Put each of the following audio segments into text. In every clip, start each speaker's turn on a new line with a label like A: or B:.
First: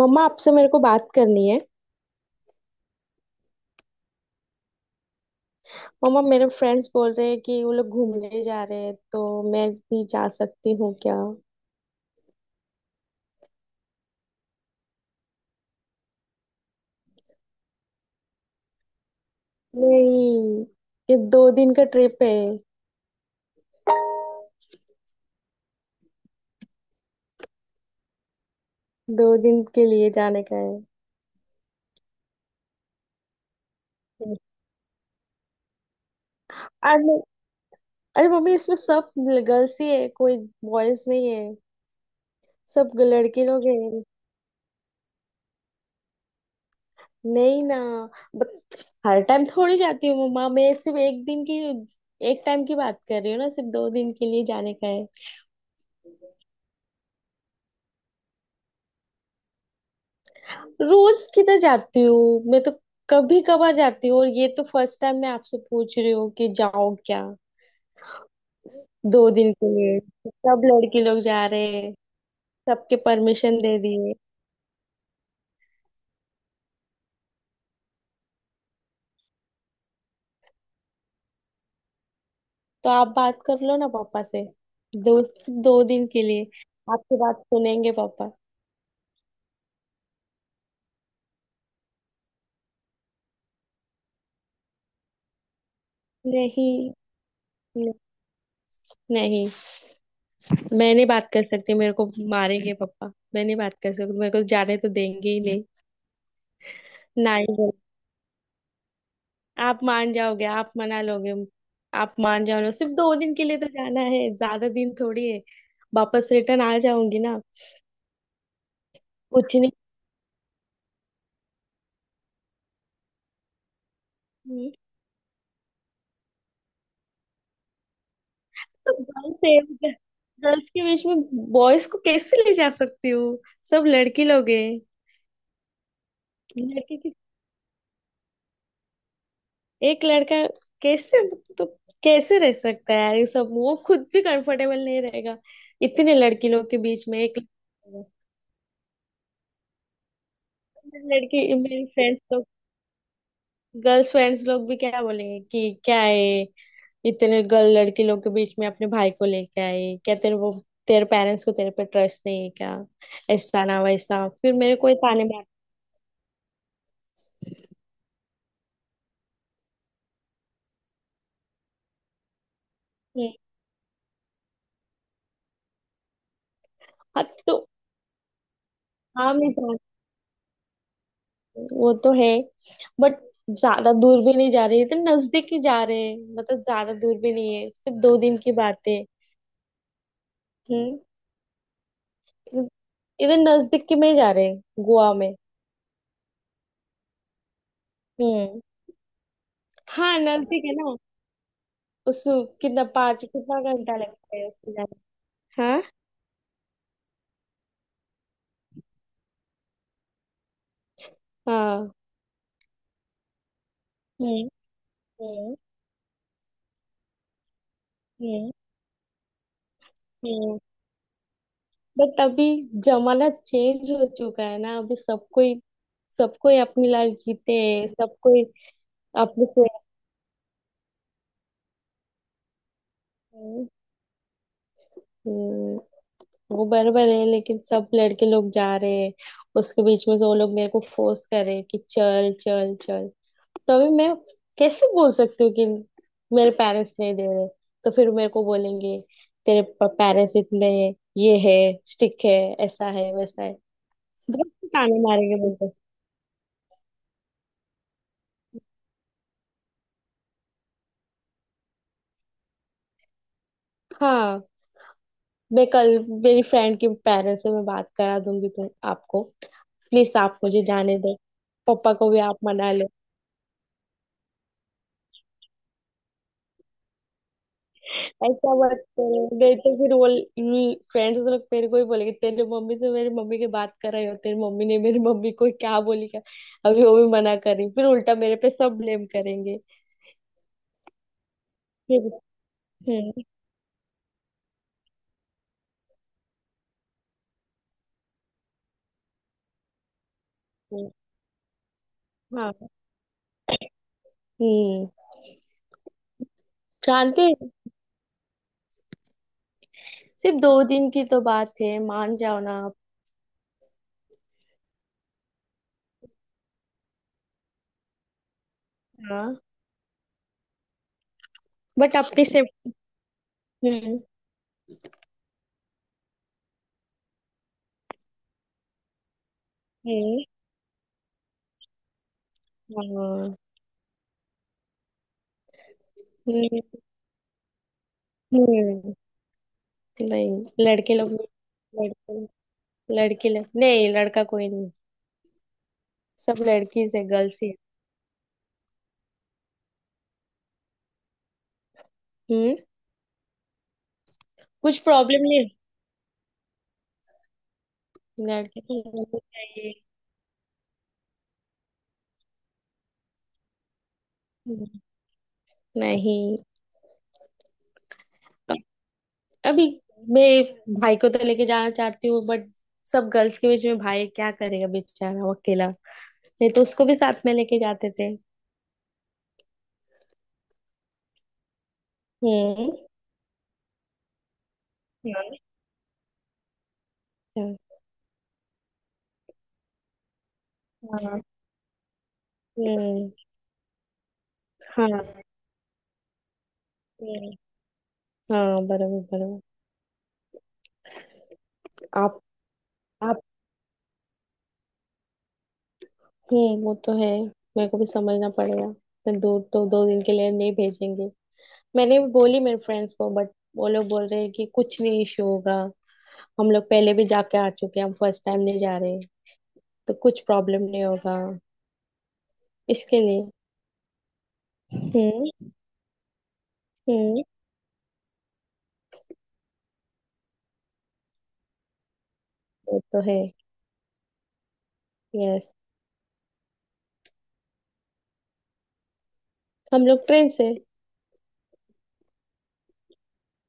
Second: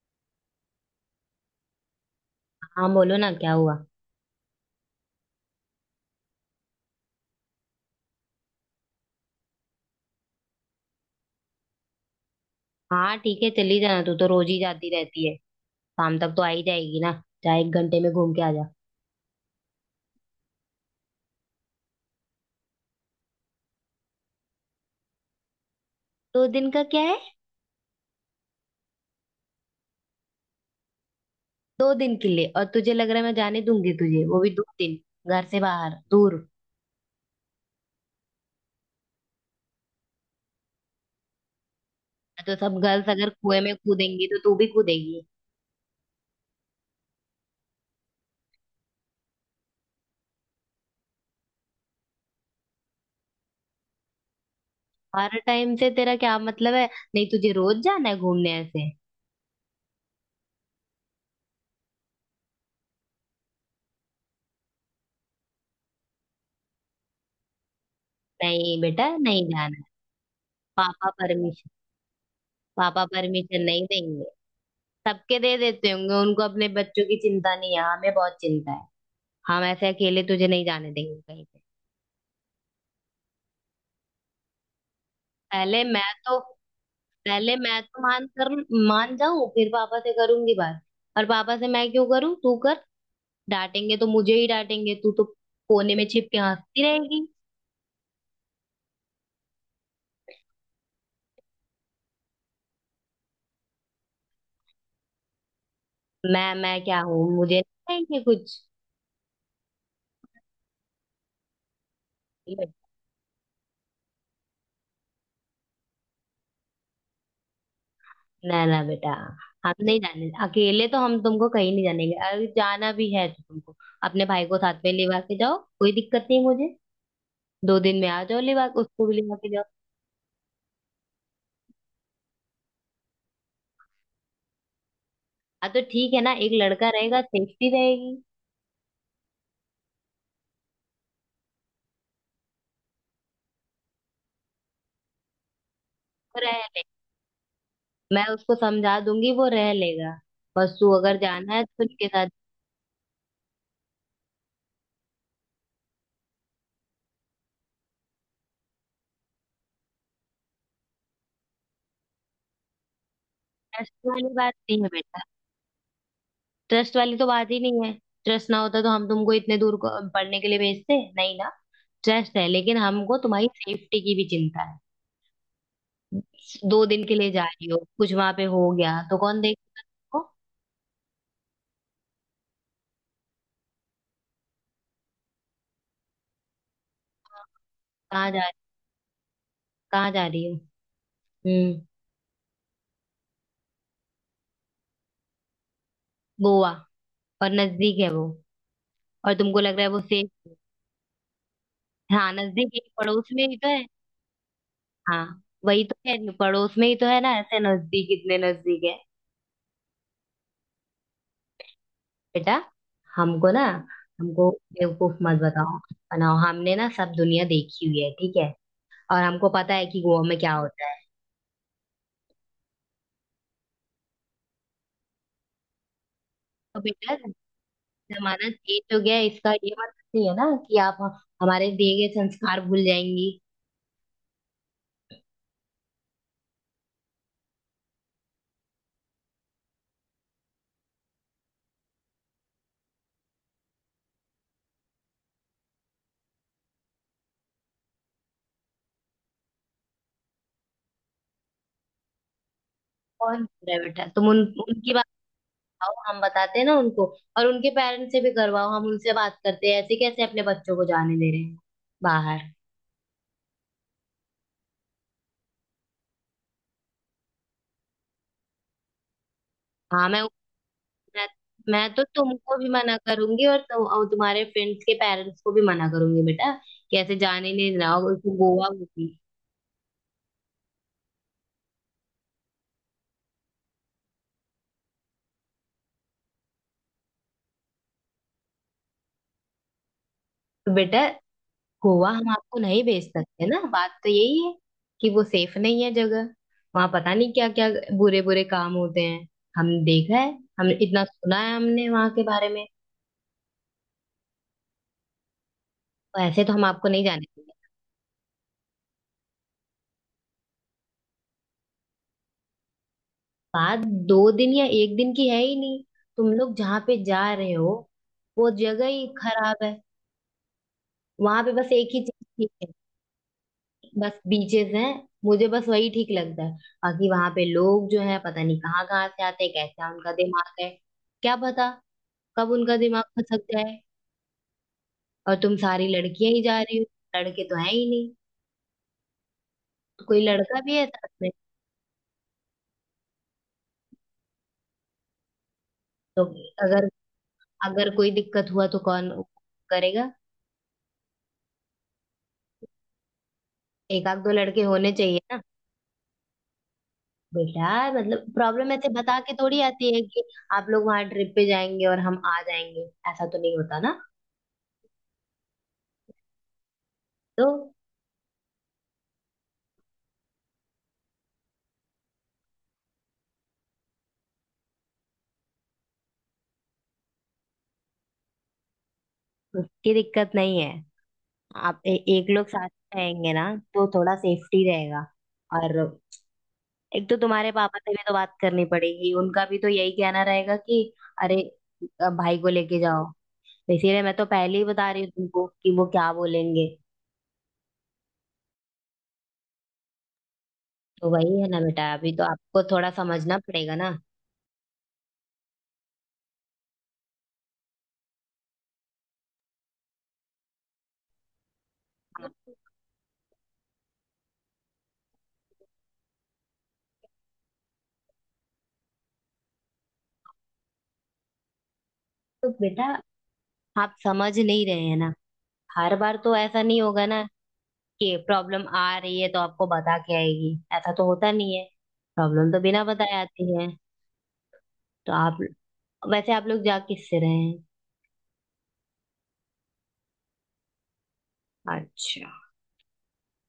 A: मम्मा आपसे मेरे को बात करनी है।
B: हाँ, बोलो ना। क्या हुआ?
A: मम्मा मेरे फ्रेंड्स बोल रहे हैं कि वो लोग घूमने जा रहे हैं, तो मैं भी जा सकती हूँ क्या?
B: हाँ ठीक है, चली जाना। तू तो रोज ही जाती रहती है। शाम तक तो आ ही जाएगी ना। जा, 1 घंटे में घूम के आ जा।
A: नहीं। ये दो दिन का ट्रिप है।
B: दो दिन का क्या है?
A: दो दिन के लिए जाने का है।
B: 2 दिन के लिए? और तुझे लग रहा है मैं जाने दूंगी तुझे, वो भी 2 दिन घर से बाहर दूर?
A: अरे, अरे मम्मी, इसमें सब गर्ल्स ही है, कोई बॉयज नहीं है।
B: तो सब
A: सब
B: गर्ल्स अगर
A: लड़के
B: कुएं
A: लोग
B: में
A: हैं,
B: कूदेंगी तो तू भी कूदेगी?
A: नहीं ना। बट हर टाइम थोड़ी जाती हूँ मम्मा, मैं सिर्फ एक दिन की एक टाइम की बात कर रही हूँ ना, सिर्फ दो दिन के लिए जाने का है।
B: हर टाइम से तेरा क्या मतलब है? नहीं, तुझे रोज जाना है घूमने ऐसे?
A: रोज किधर जाती हूँ मैं तो? कभी कभार जाती हूँ, और ये तो फर्स्ट टाइम मैं आपसे पूछ रही हूँ कि जाओ क्या।
B: नहीं बेटा,
A: दो
B: नहीं
A: दिन के
B: जाना है।
A: लिए। सब लड़के
B: पापा
A: लोग जा रहे
B: परमिशन।
A: हैं। सबके
B: पापा
A: परमिशन
B: परमिशन
A: दे
B: नहीं
A: दिए।
B: देंगे। सबके दे देते होंगे, उनको अपने बच्चों की चिंता नहीं है। हाँ, हमें बहुत चिंता है। हम ऐसे अकेले तुझे नहीं जाने देंगे कहीं पे।
A: तो आप बात कर लो ना पापा से। दो
B: पहले
A: दो
B: मैं
A: दिन के
B: तो
A: लिए। आपकी बात
B: पहले मैं
A: सुनेंगे
B: तो मान
A: पापा।
B: कर मान जाऊं फिर पापा से करूंगी बात। और पापा से मैं क्यों करूं? तू कर। डांटेंगे तो मुझे ही डांटेंगे, तू तो कोने में छिप के
A: नहीं,
B: हंसती रहेगी।
A: न- नहीं। मैं नहीं बात कर सकती, मेरे को मारेंगे पापा, मैं नहीं बात कर सकती, मेरे को जाने तो देंगे ही नहीं।
B: मैं क्या हूँ?
A: ना
B: मुझे
A: ही
B: नहीं कहेंगे कुछ।
A: आप मान जाओगे, आप मना लोगे। आप मान जाओगे, सिर्फ दो दिन के लिए तो जाना है, ज्यादा दिन थोड़ी है। वापस रिटर्न आ जाऊंगी ना।
B: ना ना बेटा।
A: कुछ नहीं।
B: हम नहीं जाने अकेले, तो हम तुमको कहीं नहीं जानेंगे। अगर जाना भी है तो तुमको अपने भाई को साथ में लेवा के जाओ, कोई दिक्कत नहीं मुझे। 2 दिन में आ जाओ, लेवा उसको भी लेवा के जाओ।
A: गर्ल्स गर्ल्स के बीच में बॉयज को कैसे ले जा सकती हूँ? सब लड़की लोग हैं।
B: हाँ तो ठीक है ना, एक लड़का
A: लड़के के-
B: रहेगा, सेफ्टी रहेगी।
A: एक लड़का कैसे, तो कैसे रह सकता है यार, ये सब वो खुद भी कंफर्टेबल नहीं रहेगा, इतने
B: वो
A: लड़की
B: रह
A: लोग के बीच में एक।
B: मैं उसको समझा दूंगी, वो रह लेगा। बस तू अगर जाना
A: लड़की
B: है तो
A: मेरी
B: उसके
A: फ्रेंड्स
B: साथ।
A: लोग, गर्ल्स फ्रेंड्स लोग भी क्या बोलेंगे कि क्या है, इतने गर्ल लड़के लोग के बीच में अपने भाई को लेके आई क्या, तेरे वो, तेरे पेरेंट्स को तेरे पे ट्रस्ट नहीं है क्या, ऐसा ना
B: ट्रस्ट
A: वैसा,
B: वाली
A: फिर
B: बात
A: मेरे
B: नहीं है
A: को ये
B: बेटा।
A: ताने मारते
B: ट्रस्ट वाली तो बात ही नहीं है। ट्रस्ट ना होता तो हम तुमको इतने दूर को पढ़ने के लिए भेजते नहीं ना। ट्रस्ट है, लेकिन हमको
A: हैं।
B: तुम्हारी सेफ्टी की भी चिंता है। दो दिन के
A: हाँ
B: लिए जा
A: तो,
B: रही हो, कुछ वहां पे हो गया तो
A: हाँ
B: कौन
A: मैं जानती
B: देखेगा?
A: हूँ, वो तो है। बट ज्यादा दूर भी नहीं जा रही, तो नजदीक ही जा रहे हैं, मतलब ज्यादा दूर भी नहीं है, सिर्फ दो
B: कहाँ
A: दिन
B: जा
A: की बात है।
B: कहाँ जा रही हो?
A: हम्म।
B: हम्म।
A: इधर नजदीक के में ही जा रहे हैं। गोवा में।
B: गोवा? और नजदीक है वो?
A: हम्म।
B: और तुमको लग रहा है वो
A: हाँ
B: सेफ?
A: नजदीक है ना। उस
B: हाँ नजदीक ही,
A: कितना, पाँच,
B: पड़ोस में ही
A: कितना
B: तो है।
A: घंटा लगता है उससे जाने?
B: हाँ
A: हाँ।
B: वही तो है, पड़ोस में ही तो है ना, ऐसे नजदीक, इतने नजदीक है।
A: हाँ।
B: बेटा, हमको ना हमको बेवकूफ मत
A: हम्म।
B: बताओ बनाओ। हमने ना सब दुनिया देखी हुई है, ठीक है।
A: हम्म।
B: और हमको पता है कि गोवा में क्या
A: हम्म।
B: होता है।
A: बट अभी जमाना चेंज हो चुका है ना, अभी सबको ही,
B: तो
A: अपनी
B: बेटा,
A: लाइफ जीते हैं सबको ही
B: जमाना चेंज हो गया है,
A: अपने
B: इसका
A: से।
B: ये मतलब नहीं है ना कि आप हमारे दिए गए संस्कार भूल जाएंगी।
A: हम्म, वो बराबर है, लेकिन सब लड़के लोग जा रहे हैं उसके बीच में, तो वो लोग मेरे को फोर्स कर रहे हैं कि चल चल चल, तो अभी मैं कैसे बोल सकती हूँ कि मेरे पेरेंट्स नहीं दे रहे, तो फिर मेरे को बोलेंगे तेरे पेरेंट्स इतने, ये है, स्टिक है, ऐसा है वैसा
B: कौन
A: है,
B: भूल रहा है बेटा? तुम उन
A: बहुत
B: उनकी
A: ताने
B: बात
A: मारेंगे मुझे।
B: बताओ, हम बताते हैं ना उनको। और उनके पेरेंट्स से भी करवाओ, हम उनसे बात करते हैं। ऐसे कैसे अपने बच्चों को जाने दे रहे हैं बाहर?
A: हाँ, मैं कल मेरी फ्रेंड के पेरेंट्स से मैं बात करा दूंगी तुम आपको,
B: हाँ,
A: प्लीज आप मुझे जाने दो,
B: मैं
A: पापा
B: मैं तो
A: को भी आप
B: तुमको भी
A: मना लो।
B: मना करूंगी और तुम और तुम्हारे फ्रेंड्स के पेरेंट्स को भी मना करूंगी बेटा कि ऐसे जाने नहीं देना। और उसको
A: ऐसा
B: गोवा
A: मत
B: होगी।
A: करो, नहीं तो फिर वो फ्रेंड्स लोग मेरे को ही बोलेंगे तेरे मम्मी से मेरी मम्मी की बात कर रही हो, तेरी मम्मी ने मेरी मम्मी को क्या बोली क्या, अभी वो भी मना कर रही, फिर उल्टा मेरे पे सब ब्लेम करेंगे।
B: तो बेटा,
A: फिर,
B: गोवा हम आपको नहीं भेज
A: हम्म,
B: सकते ना, बात तो यही है कि वो सेफ नहीं है जगह। वहां पता नहीं क्या क्या बुरे बुरे काम होते हैं। हम देखा है, हम
A: हम्म,
B: इतना सुना है हमने वहां के बारे
A: हाँ।
B: में।
A: हम्म।
B: और ऐसे तो हम आपको नहीं
A: जानते
B: जाने
A: हैं,
B: देंगे।
A: सिर्फ दो दिन की तो बात है, मान जाओ ना आप।
B: बात 2 दिन या 1 दिन की है ही नहीं। तुम लोग जहाँ पे जा रहे हो, वो जगह ही
A: हाँ।
B: खराब है। वहां पे बस एक
A: बट
B: ही चीज
A: अपनी से।
B: ठीक है,
A: हम्म।
B: बस बीचेस हैं, मुझे बस वही ठीक लगता है। बाकी वहां पे लोग जो है पता नहीं कहाँ कहाँ से आते हैं, कैसा उनका
A: हम्म।
B: दिमाग है, क्या पता कब उनका दिमाग
A: हाँ।
B: खसक जाए। और तुम सारी लड़कियां ही जा
A: हम्म।
B: रही हो, लड़के तो है ही नहीं।
A: हम्म,
B: तो कोई लड़का
A: नहीं।
B: भी है
A: लड़के
B: साथ
A: लोग,
B: में?
A: लड़के, लड़के लोग नहीं, लड़का कोई नहीं।
B: तो
A: सब
B: अगर
A: लड़कीज है, गर्ल्स ही है।
B: अगर कोई दिक्कत हुआ तो कौन करेगा?
A: हम्म।
B: एक आध दो लड़के
A: कुछ
B: होने चाहिए
A: प्रॉब्लम
B: ना।
A: नहीं।
B: बेटा मतलब
A: लड़के
B: प्रॉब्लम
A: को
B: ऐसे बता
A: होना
B: के थोड़ी
A: चाहिए।
B: आती है कि आप लोग वहां ट्रिप पे जाएंगे और हम आ जाएंगे, ऐसा तो नहीं होता ना।
A: हम्म, नहीं।
B: तो
A: अभी मैं भाई को तो लेके जाना चाहती हूँ, बट सब गर्ल्स के बीच में भाई क्या करेगा बेचारा, वो अकेला, नहीं तो उसको भी साथ में लेके जाते थे।
B: उसकी दिक्कत नहीं है। आप एक लोग साथ
A: हम्म।
B: में रहेंगे ना तो थोड़ा सेफ्टी रहेगा।
A: हाँ।
B: और एक तो तुम्हारे
A: हाँ।
B: पापा से भी तो बात करनी पड़ेगी, उनका भी तो यही कहना रहेगा कि अरे, भाई को लेके जाओ।
A: हम्म।
B: तो इसीलिए मैं तो पहले ही बता रही
A: हाँ।
B: हूँ तुमको कि वो क्या बोलेंगे।
A: हम्म, हाँ बराबर बराबर।
B: तो वही है ना बेटा, अभी
A: आप
B: तो आपको थोड़ा
A: आप
B: समझना पड़ेगा ना।
A: वो तो है। मेरे को भी समझना पड़ेगा, इतने दूर तो दो दिन के लिए नहीं भेजेंगे। मैंने भी बोली मेरे फ्रेंड्स को, बट वो लोग बोल रहे हैं कि कुछ नहीं इशू होगा, हम लोग पहले भी जाके आ चुके हैं, हम फर्स्ट टाइम नहीं जा रहे, तो कुछ प्रॉब्लम नहीं होगा
B: तो बेटा
A: इसके लिए।
B: आप समझ नहीं रहे हैं ना,
A: हम्म।
B: हर बार तो ऐसा नहीं होगा ना
A: हम्म।
B: कि प्रॉब्लम आ रही है तो आपको बता के आएगी। ऐसा तो होता नहीं है, प्रॉब्लम तो
A: वो
B: बिना
A: तो है।
B: बताए आती है। तो आप
A: यस।
B: वैसे आप लोग जा किससे रहे हैं?
A: हम लोग ट्रेन से।
B: अच्छा,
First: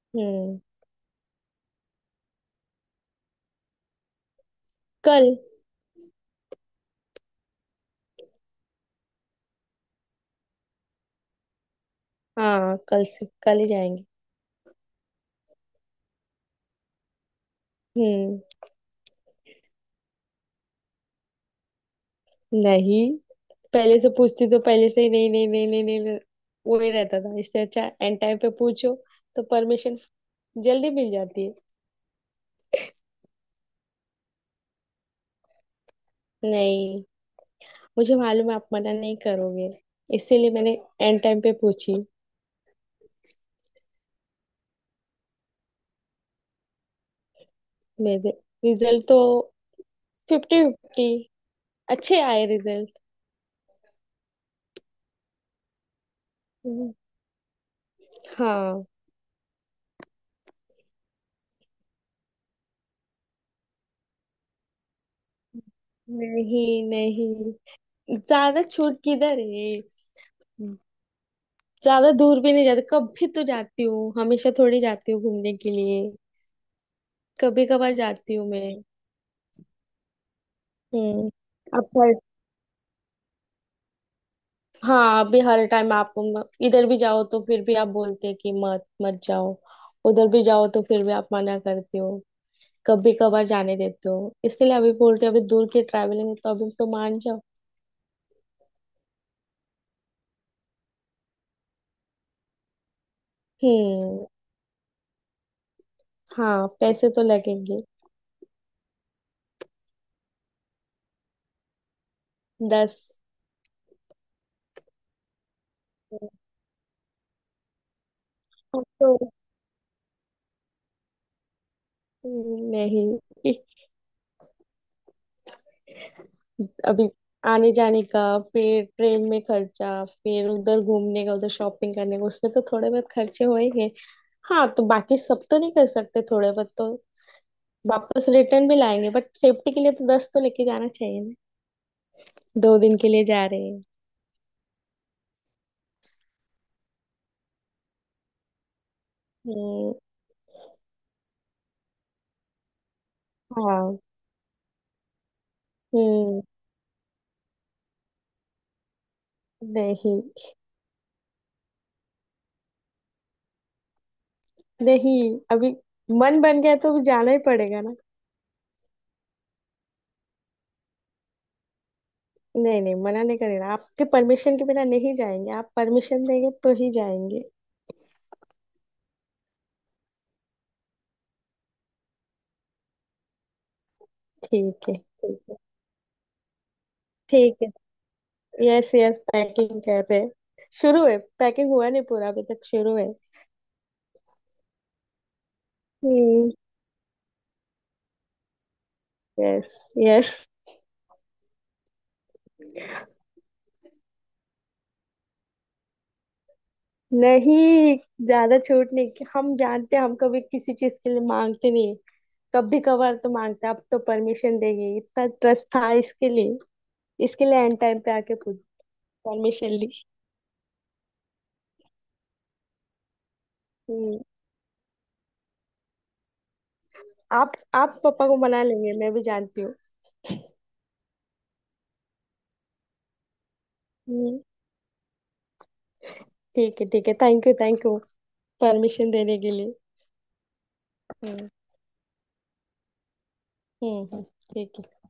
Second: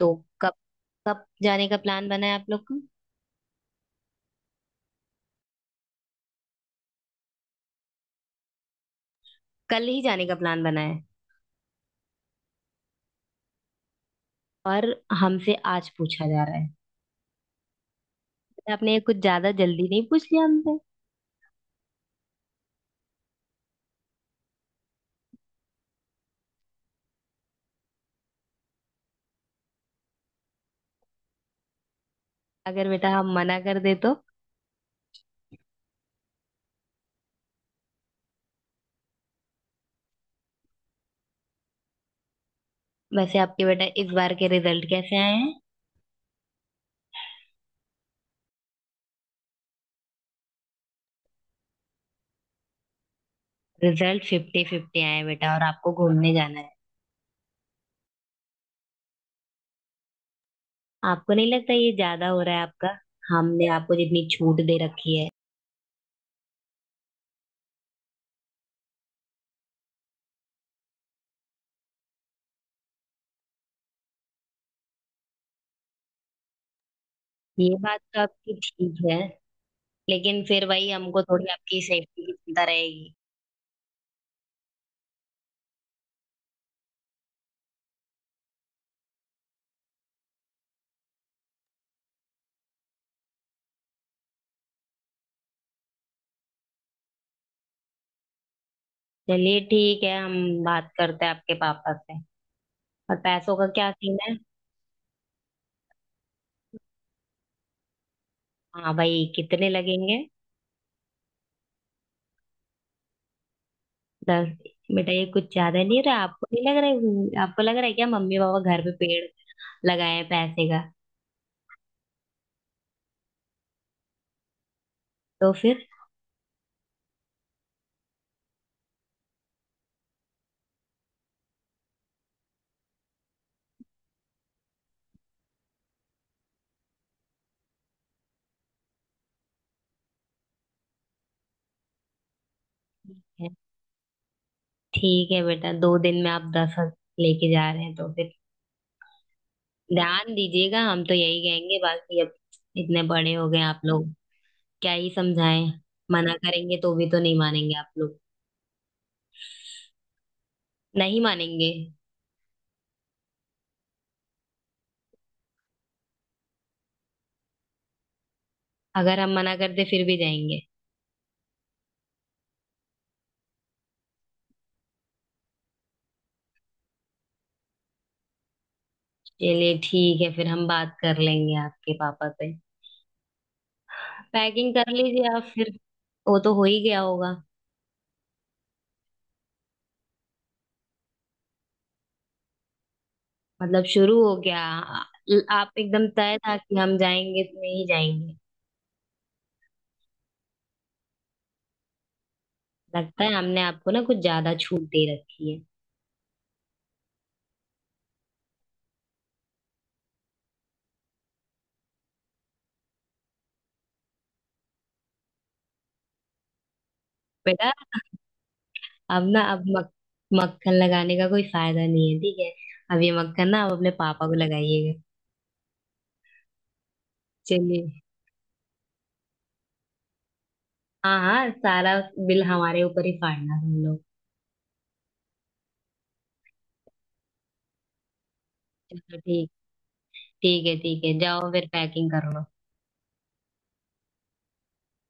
B: तो कब
A: हम्म।
B: कब जाने का प्लान बना है आप लोग का?
A: कल।
B: कल ही जाने का प्लान बना है?
A: हाँ कल से कल ही जाएंगे।
B: और हमसे आज पूछा जा रहा है?
A: हम्म।
B: बेटा, आपने कुछ ज्यादा जल्दी नहीं पूछ लिया हमसे?
A: नहीं, पहले से पूछती तो पहले से ही नहीं नहीं नहीं नहीं नहीं नहीं, वो ही रहता था, इससे अच्छा एंड टाइम पे पूछो तो परमिशन जल्दी मिल जाती है।
B: अगर बेटा हम मना कर दे तो?
A: नहीं, मुझे मालूम है आप मना नहीं करोगे, इसीलिए मैंने एंड टाइम पे पूछी।
B: वैसे आपके बेटा इस बार के रिजल्ट कैसे आए हैं?
A: मेरे रिजल्ट तो फिफ्टी फिफ्टी अच्छे आए रिजल्ट।
B: रिजल्ट फिफ्टी फिफ्टी आए हैं बेटा और आपको घूमने जाना है?
A: हाँ।
B: आपको नहीं लगता ये ज्यादा हो रहा है आपका? हमने आपको जितनी छूट दे रखी है।
A: नहीं नहीं, ज्यादा छूट किधर है, ज्यादा दूर भी नहीं जाती, कभी तो जाती हूँ, हमेशा थोड़ी जाती हूँ घूमने के लिए, कभी
B: ये
A: कभार
B: बात तो
A: जाती हूँ
B: आपकी
A: मैं।
B: ठीक है, लेकिन फिर वही हमको
A: हम्म।
B: थोड़ी आपकी
A: अब पर,
B: सेफ्टी की चिंता रहेगी।
A: हाँ अभी हर टाइम आपको इधर भी जाओ तो फिर भी आप बोलते हैं कि मत मत जाओ, उधर भी जाओ तो फिर भी आप मना करते हो, कभी कभार जाने देते हो, इसलिए अभी बोल रहे हो, अभी दूर की ट्रैवलिंग है तो अभी तो मान जाओ।
B: चलिए ठीक है, हम बात करते हैं आपके पापा से। और पैसों का क्या सीन
A: हम्म।
B: है?
A: हाँ पैसे तो लगेंगे।
B: हाँ भाई कितने लगेंगे?
A: दस।
B: 10? बेटा ये कुछ ज्यादा नहीं रहा,
A: हम्म,
B: आपको नहीं लग रहा है? आपको लग रहा है क्या मम्मी पापा घर
A: अब
B: पे
A: तो,
B: पेड़ लगाए हैं पैसे का?
A: नहीं।
B: तो फिर
A: अभी आने जाने का फिर ट्रेन में खर्चा, फिर उधर घूमने का, उधर शॉपिंग करने का, उसमें तो थोड़े बहुत खर्चे हो ही गए, हाँ तो बाकी सब तो नहीं कर सकते, थोड़े बहुत तो वापस रिटर्न भी लाएंगे, बट सेफ्टी के लिए तो दस तो लेके जाना चाहिए ना, दो दिन के लिए जा रहे हैं।
B: ठीक है बेटा, 2 दिन में आप 10 लेके जा रहे हैं तो फिर
A: हम्म,
B: ध्यान दीजिएगा। हम तो यही कहेंगे, बाकी अब इतने बड़े हो गए आप
A: हाँ।
B: लोग, क्या ही समझाएं। मना
A: हम्म।
B: करेंगे तो भी तो नहीं मानेंगे आप लोग।
A: नहीं।
B: नहीं मानेंगे।
A: नहीं अभी मन बन गया तो अभी जाना ही पड़ेगा ना।
B: अगर हम मना करते फिर भी जाएंगे?
A: नहीं नहीं, मना नहीं करेगा, आपके परमिशन के बिना नहीं जाएंगे, आप परमिशन देंगे तो ही जाएंगे।
B: चलिए ठीक है, फिर हम बात कर लेंगे आपके पापा से। पैकिंग
A: ठीक
B: कर
A: है,
B: लीजिए
A: ठीक
B: आप
A: है।
B: फिर। वो तो हो ही गया होगा।
A: ठीक है। यस, यस, पैकिंग कर रहे हैं। शुरू है, पैकिंग हुआ नहीं पूरा, अभी तक शुरू है।
B: मतलब शुरू हो गया। आप एकदम तय
A: हम्म।
B: था कि हम जाएंगे तो नहीं जाएंगे।
A: यस। यस।
B: लगता है हमने आपको ना कुछ ज्यादा छूट दे रखी है।
A: नहीं, ज्यादा छूट नहीं, कि हम जानते हैं, हम कभी किसी चीज के लिए मांगते नहीं, कभी कभार तो मांगते हैं, अब तो परमिशन देंगे इतना ट्रस्ट था, इसके लिए
B: बेटा
A: एंड टाइम पे आके पूछ
B: अब ना अब
A: परमिशन ली।
B: मक्खन लगाने का कोई फायदा नहीं है, ठीक है। अब ये मक्खन ना आप अपने
A: हम्म।
B: पापा को लगाइएगा।
A: आप
B: चलिए,
A: आप पापा को मना लेंगे, मैं भी जानती हूँ।
B: हाँ हाँ सारा बिल हमारे ऊपर ही फाड़ना तुम लोग।
A: हम्म। ठीक है, ठीक है, thank you, thank you, permission
B: चलो
A: देने
B: ठीक,
A: के लिए।
B: ठीक है ठीक है,
A: हम्म।
B: जाओ फिर पैकिंग करो।
A: हम्म। ठीक है।